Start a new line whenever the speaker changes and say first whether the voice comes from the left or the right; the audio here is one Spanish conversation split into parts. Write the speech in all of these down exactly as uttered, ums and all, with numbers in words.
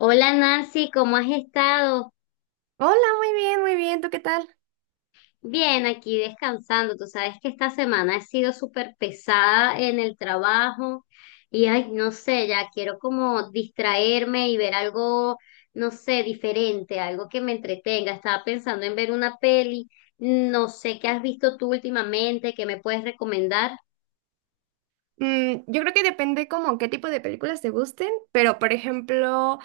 left: Hola Nancy, ¿cómo has estado?
right: Hola, muy bien, muy bien. ¿Tú qué tal?
left: Bien, aquí descansando. Tú sabes que esta semana he sido súper pesada en el trabajo y ay, no sé, ya quiero como distraerme y ver algo, no sé, diferente, algo que me entretenga. Estaba pensando en ver una peli. No sé qué has visto tú últimamente, qué me puedes recomendar.
right: Mm, yo creo que depende como qué tipo de películas te gusten, pero por ejemplo,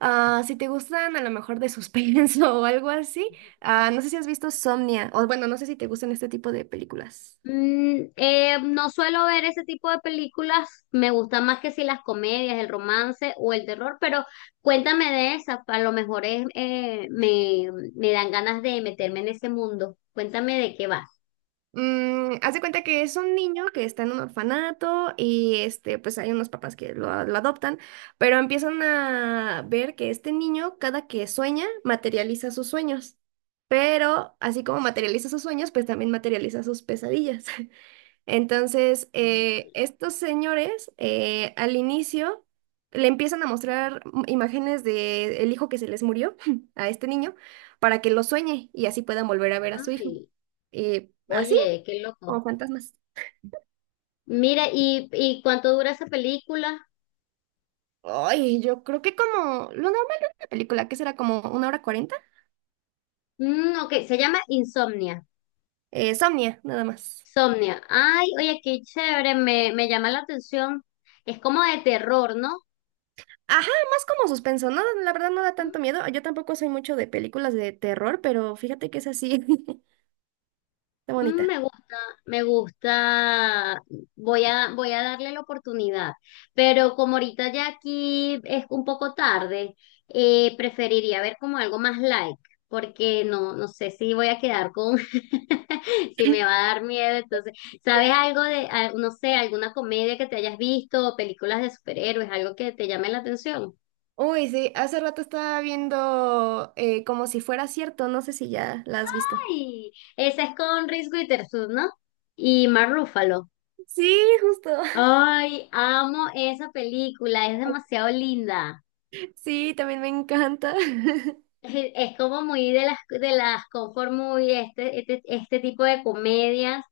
right: ah, si te gustan a lo mejor de suspenso o algo así, ah, no sé si has visto Somnia, o bueno, no sé si te gustan este tipo de películas.
left: Mm, eh, no suelo ver ese tipo de películas, me gustan más que si las comedias, el romance o el terror, pero cuéntame de esas, a lo mejor es, eh, me, me dan ganas de meterme en ese mundo. Cuéntame de qué va.
right: Mm, haz de cuenta que es un niño que está en un orfanato y este, pues hay unos papás que lo, lo adoptan, pero empiezan a ver que este niño, cada que sueña, materializa sus sueños. Pero así como materializa sus sueños, pues también materializa sus pesadillas. Entonces, eh,
left: Ay,
right: estos señores eh, al inicio le empiezan a mostrar mm, imágenes de el hijo que se les murió a este niño para que lo sueñe y así puedan volver a ver a su hijo.
left: ay,
right: Y así.
left: oye, qué
right: O
left: loco.
right: fantasmas.
left: Mira, ¿y, y cuánto dura esa película?
right: Ay, yo creo que como lo normal de una película, que será como una hora cuarenta.
left: Mm, ok, se llama Insomnia.
right: Eh, Somnia, nada más.
left: Insomnia. Ay, oye, qué chévere, me, me llama la atención. Es como de terror, ¿no?
right: Ajá, más como suspenso, ¿no? La verdad no da tanto miedo. Yo tampoco soy mucho de películas de terror, pero fíjate que es así. Está
left: Mm,
right: bonita.
left: me gusta, me gusta, voy a, voy a darle la oportunidad, pero como ahorita ya aquí es un poco tarde, eh, preferiría ver como algo más light porque no, no sé si voy a quedar con, si me va a dar miedo, entonces, ¿sabes algo de, al- no sé, alguna comedia que te hayas visto, o películas de superhéroes, algo que te llame la atención?
right: Uy, sí, hace rato estaba viendo eh, como si fuera cierto, no sé si ya la has visto.
left: Ay, esa es con Reese Witherspoon, ¿no? Y Mark Ruffalo.
right: Sí, justo.
left: Ay, amo esa película, es demasiado linda.
right: Sí, también me encanta.
left: Es, es como muy de las de las comfort movie, este, este, este tipo de comedias.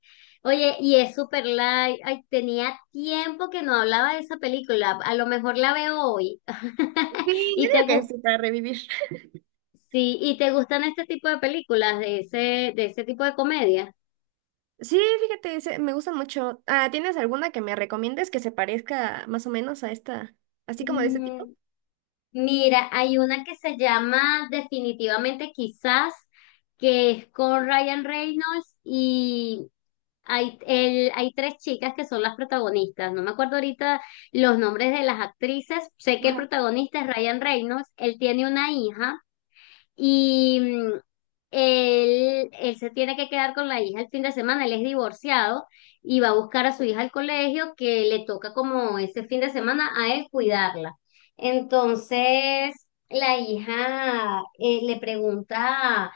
left: Oye, y es super light. Ay, tenía tiempo que no hablaba de esa película. A lo mejor la veo hoy.
right: Sí,
left: ¿Y
right: yo
left: te
right: digo que
left: gus-
right: sí, para revivir.
left: sí, y te gustan este tipo de películas de ese, de ese tipo de comedia?
right: Sí, fíjate, se- me gusta mucho. Ah, ¿tienes alguna que me recomiendes que se parezca más o menos a esta, así como de ese tipo?
left: Mira, hay una que se llama Definitivamente Quizás, que es con Ryan Reynolds y hay, el- hay tres chicas que son las protagonistas. No me acuerdo ahorita los nombres de las actrices. Sé que el
right: Ajá.
left: protagonista es Ryan Reynolds. Él tiene una hija y mm, él, él se tiene que quedar con la hija el fin de semana, él es divorciado y va a buscar a su hija al colegio que le toca como ese fin de semana a él cuidarla. Entonces, la hija eh, le pregunta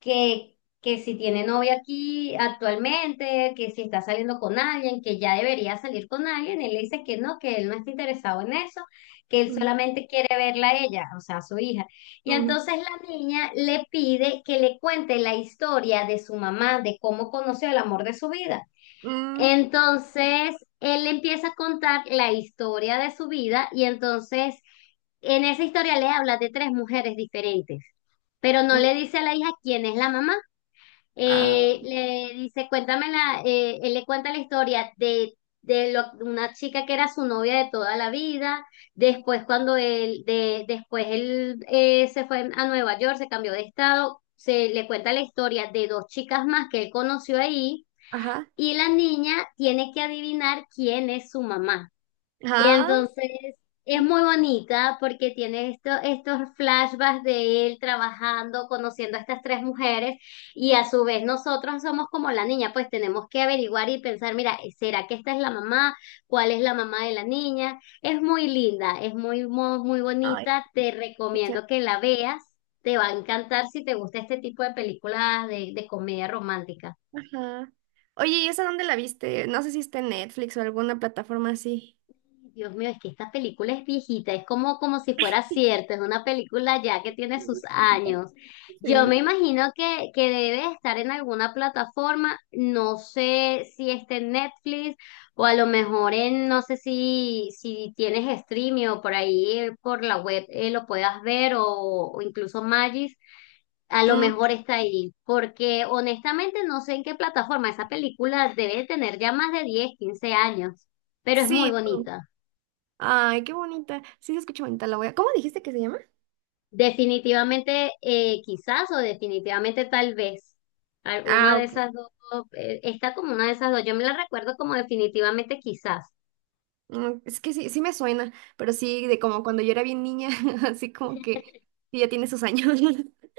left: que, que si tiene novia aquí actualmente, que si está saliendo con alguien, que ya debería salir con alguien. Él le dice que no, que él no está interesado en eso, que él
right: Mm,
left: solamente quiere verla a ella, o sea, a su hija. Y
right: mm,
left: entonces la niña le pide que le cuente la historia de su mamá, de cómo conoció el amor de su vida.
right: mm,
left: Entonces él le empieza a contar la historia de su vida y entonces en esa historia le habla de tres mujeres diferentes, pero no
right: mm,
left: le dice a la hija quién es la mamá.
right: ah,
left: Eh, le dice, cuéntame la, eh, él le cuenta la historia de, de lo- una chica que era su novia de toda la vida. Después, cuando él, de, después él eh, se fue a Nueva York, se cambió de estado, se le cuenta la historia de dos chicas más que él conoció ahí,
right: ajá.
left: y la niña tiene que adivinar quién es su mamá. Y
right: Ajá.
left: entonces es
right: Sí,
left: muy bonita porque tiene esto, estos flashbacks de él trabajando, conociendo a estas tres mujeres y a su vez nosotros somos como la niña, pues tenemos que averiguar y pensar, mira, ¿será que esta es la mamá? ¿Cuál es la mamá de la niña? Es muy linda, es muy, muy, muy
right: ay,
left: bonita, te
right: escucha,
left: recomiendo que la veas, te va a encantar si te gusta este tipo de películas de, de comedia romántica.
right: ajá. Oye, ¿y esa dónde la viste? No sé si está en Netflix o alguna plataforma así.
left: Dios mío, es que esta película es viejita, es como, como si fuera cierta, es una película ya que tiene sus
right: Bonita.
left: años. Yo me
right: Sí.
left: imagino que, que debe estar en alguna plataforma, no sé si está en Netflix o a lo mejor en, no sé si, si tienes streaming o por ahí eh, por la web eh, lo puedas ver o, o incluso Magis, a lo
right: Mm,
left: mejor está ahí, porque honestamente no sé en qué plataforma, esa película debe tener ya más de diez quince años, pero es muy
right: sí. No.
left: bonita.
right: Ay, qué bonita. Sí, se escucha bonita. La voy a... ¿Cómo dijiste que se llama?
left: Definitivamente, eh, quizás o definitivamente tal vez. Al- Una
right: Ah,
left: de
right: ok.
left: esas dos, eh, está como una de esas dos. Yo me la recuerdo como definitivamente quizás.
right: Mm, es que sí, sí me suena, pero sí, de como cuando yo era bien niña, así como que sí, ya tiene sus años.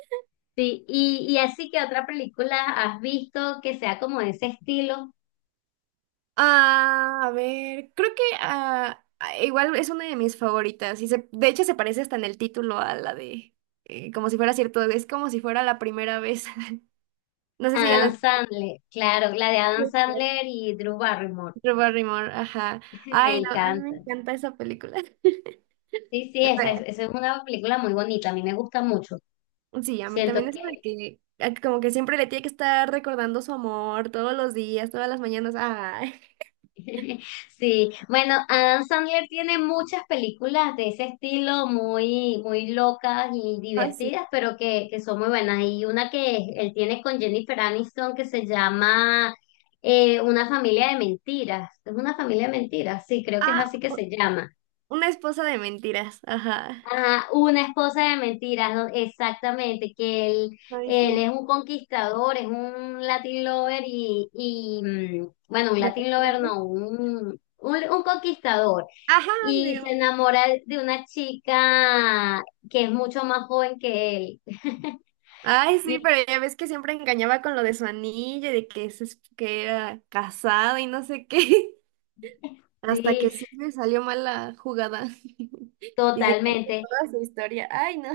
left: Sí, y, y así que otra película has visto que sea como de ese estilo.
right: Ah, a ver, creo que ah, ah, igual es una de mis favoritas. Y se, de hecho se parece hasta en el título a la de eh, como si fuera cierto, es como si fuera la primera vez. No sé si ya
left: Adam
right: la...
left: Sandler, claro, la de Adam Sandler y Drew Barrymore.
right: Drew Barrymore, ajá.
left: Me
right: Ay, no, a mí me
left: encanta.
right: encanta esa película.
left: Sí, sí, esa es, esa es una película muy bonita, a mí me gusta mucho.
right: Sí, a mí también
left: Siento
right: eso de
left: que
right: que a como que siempre le tiene que estar recordando su amor todos los días, todas las mañanas. Ay,
left: Sí, bueno, Adam Sandler tiene muchas películas de ese estilo muy, muy locas y
right: así.
left: divertidas, pero que, que son muy buenas. Y una que él tiene con Jennifer Aniston que se llama eh, Una familia de mentiras. Es una familia de mentiras, sí, creo que es
right: Ah,
left: así que
right: u-
left: se llama.
right: una esposa de mentiras. Ajá.
left: Ajá, una esposa de mentiras, ¿no? Exactamente, que él,
right: Ay,
left: él
right: sí.
left: es un conquistador, es un Latin lover y, y mm, bueno, un
right: De
left: Latin lover
right: repente.
left: no, un, un, un conquistador.
right: Ajá,
left: Y
right: digo.
left: se enamora de una chica que es mucho más joven que él.
right: Ay, sí,
left: Y
right: pero ya ves que siempre engañaba con lo de su anillo y de que, se, es que era casado y no sé qué. Hasta que
left: sí,
right: sí me salió mal la jugada. Y se quedó
left: totalmente.
right: toda su historia. Ay, no.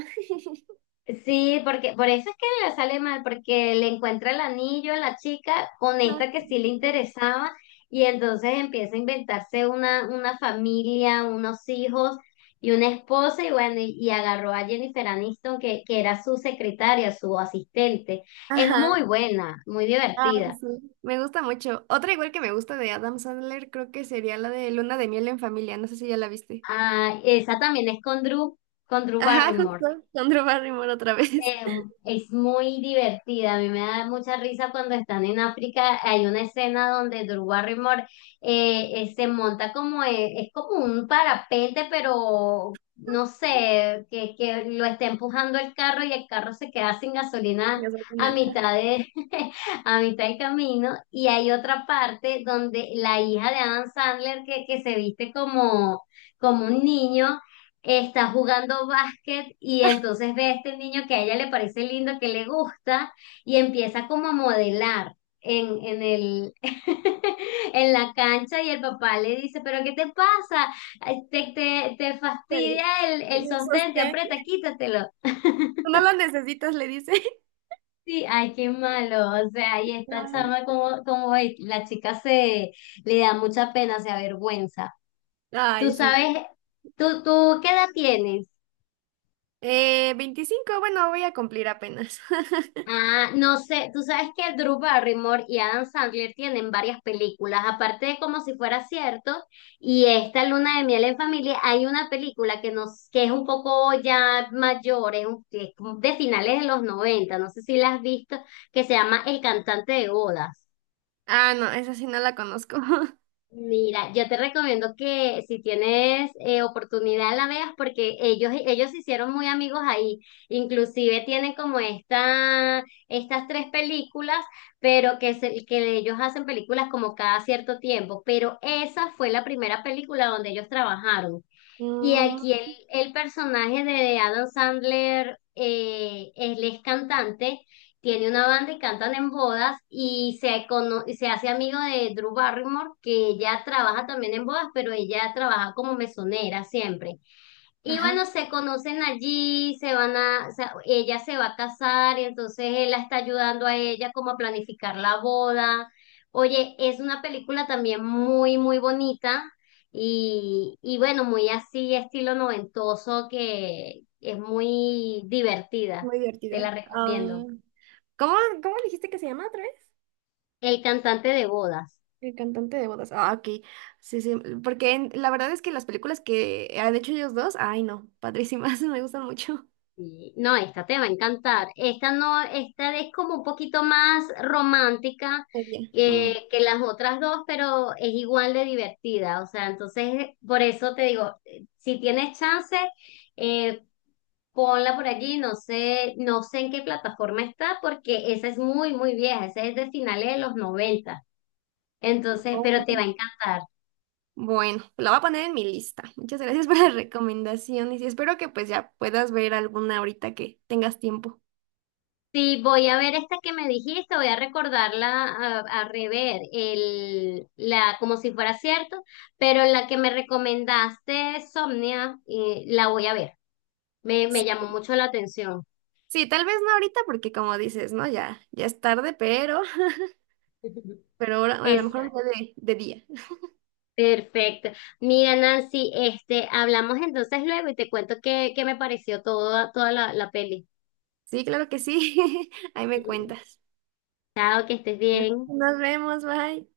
left: Sí, porque por eso es que le sale mal, porque le encuentra el anillo a la chica con
right: Ay,
left: esta que sí le
right: no.
left: interesaba y entonces empieza a inventarse una, una familia, unos hijos y una esposa y bueno, y, y agarró a Jennifer Aniston que, que era su secretaria, su asistente. Es
right: Ajá.
left: muy buena, muy
right: Ah,
left: divertida.
right: sí. Me gusta mucho. Otra igual que me gusta de Adam Sandler, creo que sería la de Luna de miel en familia. No sé si ya la viste.
left: Ah, esa también es con Drew, con Drew
right: Ajá,
left: Barrymore.
right: justo. Con Drew Barrymore otra vez.
left: Eh, es muy divertida, a mí me da mucha risa cuando están en África, hay una escena donde Drew Barrymore eh, eh, se monta como, eh, es como un parapente, pero no sé, que, que lo está empujando el carro y el carro se queda sin gasolina
right: Ya
left: a
right: una- ah,
left: mitad de, a mitad del camino, y hay otra parte donde la hija de Adam Sandler que, que se viste como, como un niño está jugando básquet y entonces ve a este niño que a ella le parece lindo, que le gusta y empieza como a modelar en, en el, en la cancha y el papá le dice, pero ¿qué te pasa? Ay, Te, te, te
right: pero-
left: fastidia el, el sostén, te
right: sostén.
left: aprieta, quítatelo.
right: No la necesitas, le dice.
left: Sí, ay, qué malo. O sea, y esta
right: Ay,
left: chama como, como es, la chica se le da mucha pena, se avergüenza. Tú
right: ay, sí.
left: sabes, tú, tú, ¿qué edad tienes?
right: Eh, veinticinco bueno, voy a cumplir apenas.
left: Ah, no sé, tú sabes que Drew Barrymore y Adam Sandler tienen varias películas, aparte de Como si fuera cierto, y esta Luna de miel en familia, hay una película que nos, que es un poco ya mayor, es, un- es de finales de los noventa. No sé si la has visto, que se llama El cantante de bodas.
right: Ah, no, esa sí no la conozco.
left: Mira, yo te recomiendo que si tienes eh, oportunidad la veas porque ellos, ellos se hicieron muy amigos ahí. Inclusive tienen como esta, estas tres películas, pero que, se- que ellos hacen películas como cada cierto tiempo. Pero esa fue la primera película donde ellos trabajaron. Y
right: Mm,
left: aquí el, el personaje de Adam Sandler, eh, él es cantante, tiene una banda y cantan en bodas y se, cono- y se hace amigo de Drew Barrymore, que ella trabaja también en bodas, pero ella trabaja como mesonera siempre. Y
right: ajá,
left: bueno, se conocen allí, se van a, o sea, ella se va a casar, y entonces él la está ayudando a ella como a planificar la boda. Oye, es una película también muy, muy bonita y, y bueno, muy así, estilo noventoso, que es muy divertida.
right: muy
left: Te la
right: divertida. Ah,
left: recomiendo.
right: ¿cómo, cómo dijiste que se llama otra vez?
left: El cantante de bodas.
right: El cantante de bodas. Ah, ok. Sí, sí. Porque en- la verdad es que las películas que han hecho ellos dos, ay no, padrísimas, me gustan mucho.
left: Y, no, esta te va a encantar. Esta no, esta es como un poquito más romántica
right: Ah, ya. Mm.
left: que, que las otras dos, pero es igual de divertida. O sea, entonces, por eso te digo, eh, si tienes chance, eh, ponla por allí. No sé, no sé en qué plataforma está, porque esa es muy, muy vieja. Esa es de finales de los noventa. Entonces, pero te va a
right: Oh.
left: encantar.
right: Bueno, la voy a poner en mi lista. Muchas gracias por las recomendaciones y sí, espero que pues ya puedas ver alguna ahorita que tengas tiempo.
left: Sí, voy a ver esta que me dijiste, voy a recordarla, a, a rever el, la, como si fuera cierto, pero la que me recomendaste, Somnia, eh, la voy a ver. Me, me
right: Sí.
left: llamó mucho la atención.
right: Sí, tal vez no ahorita porque como dices, ¿no? Ya, ya es tarde, pero, pero ahora, a lo mejor
left: Exacto.
right: un día de, de día.
left: Perfecto. Mira, Nancy, este, hablamos entonces luego y te cuento qué, qué me pareció toda, toda la, la peli.
right: Sí, claro que sí. Ahí me cuentas.
left: Chao, que estés
right: Bueno,
left: bien.
right: nos vemos, bye.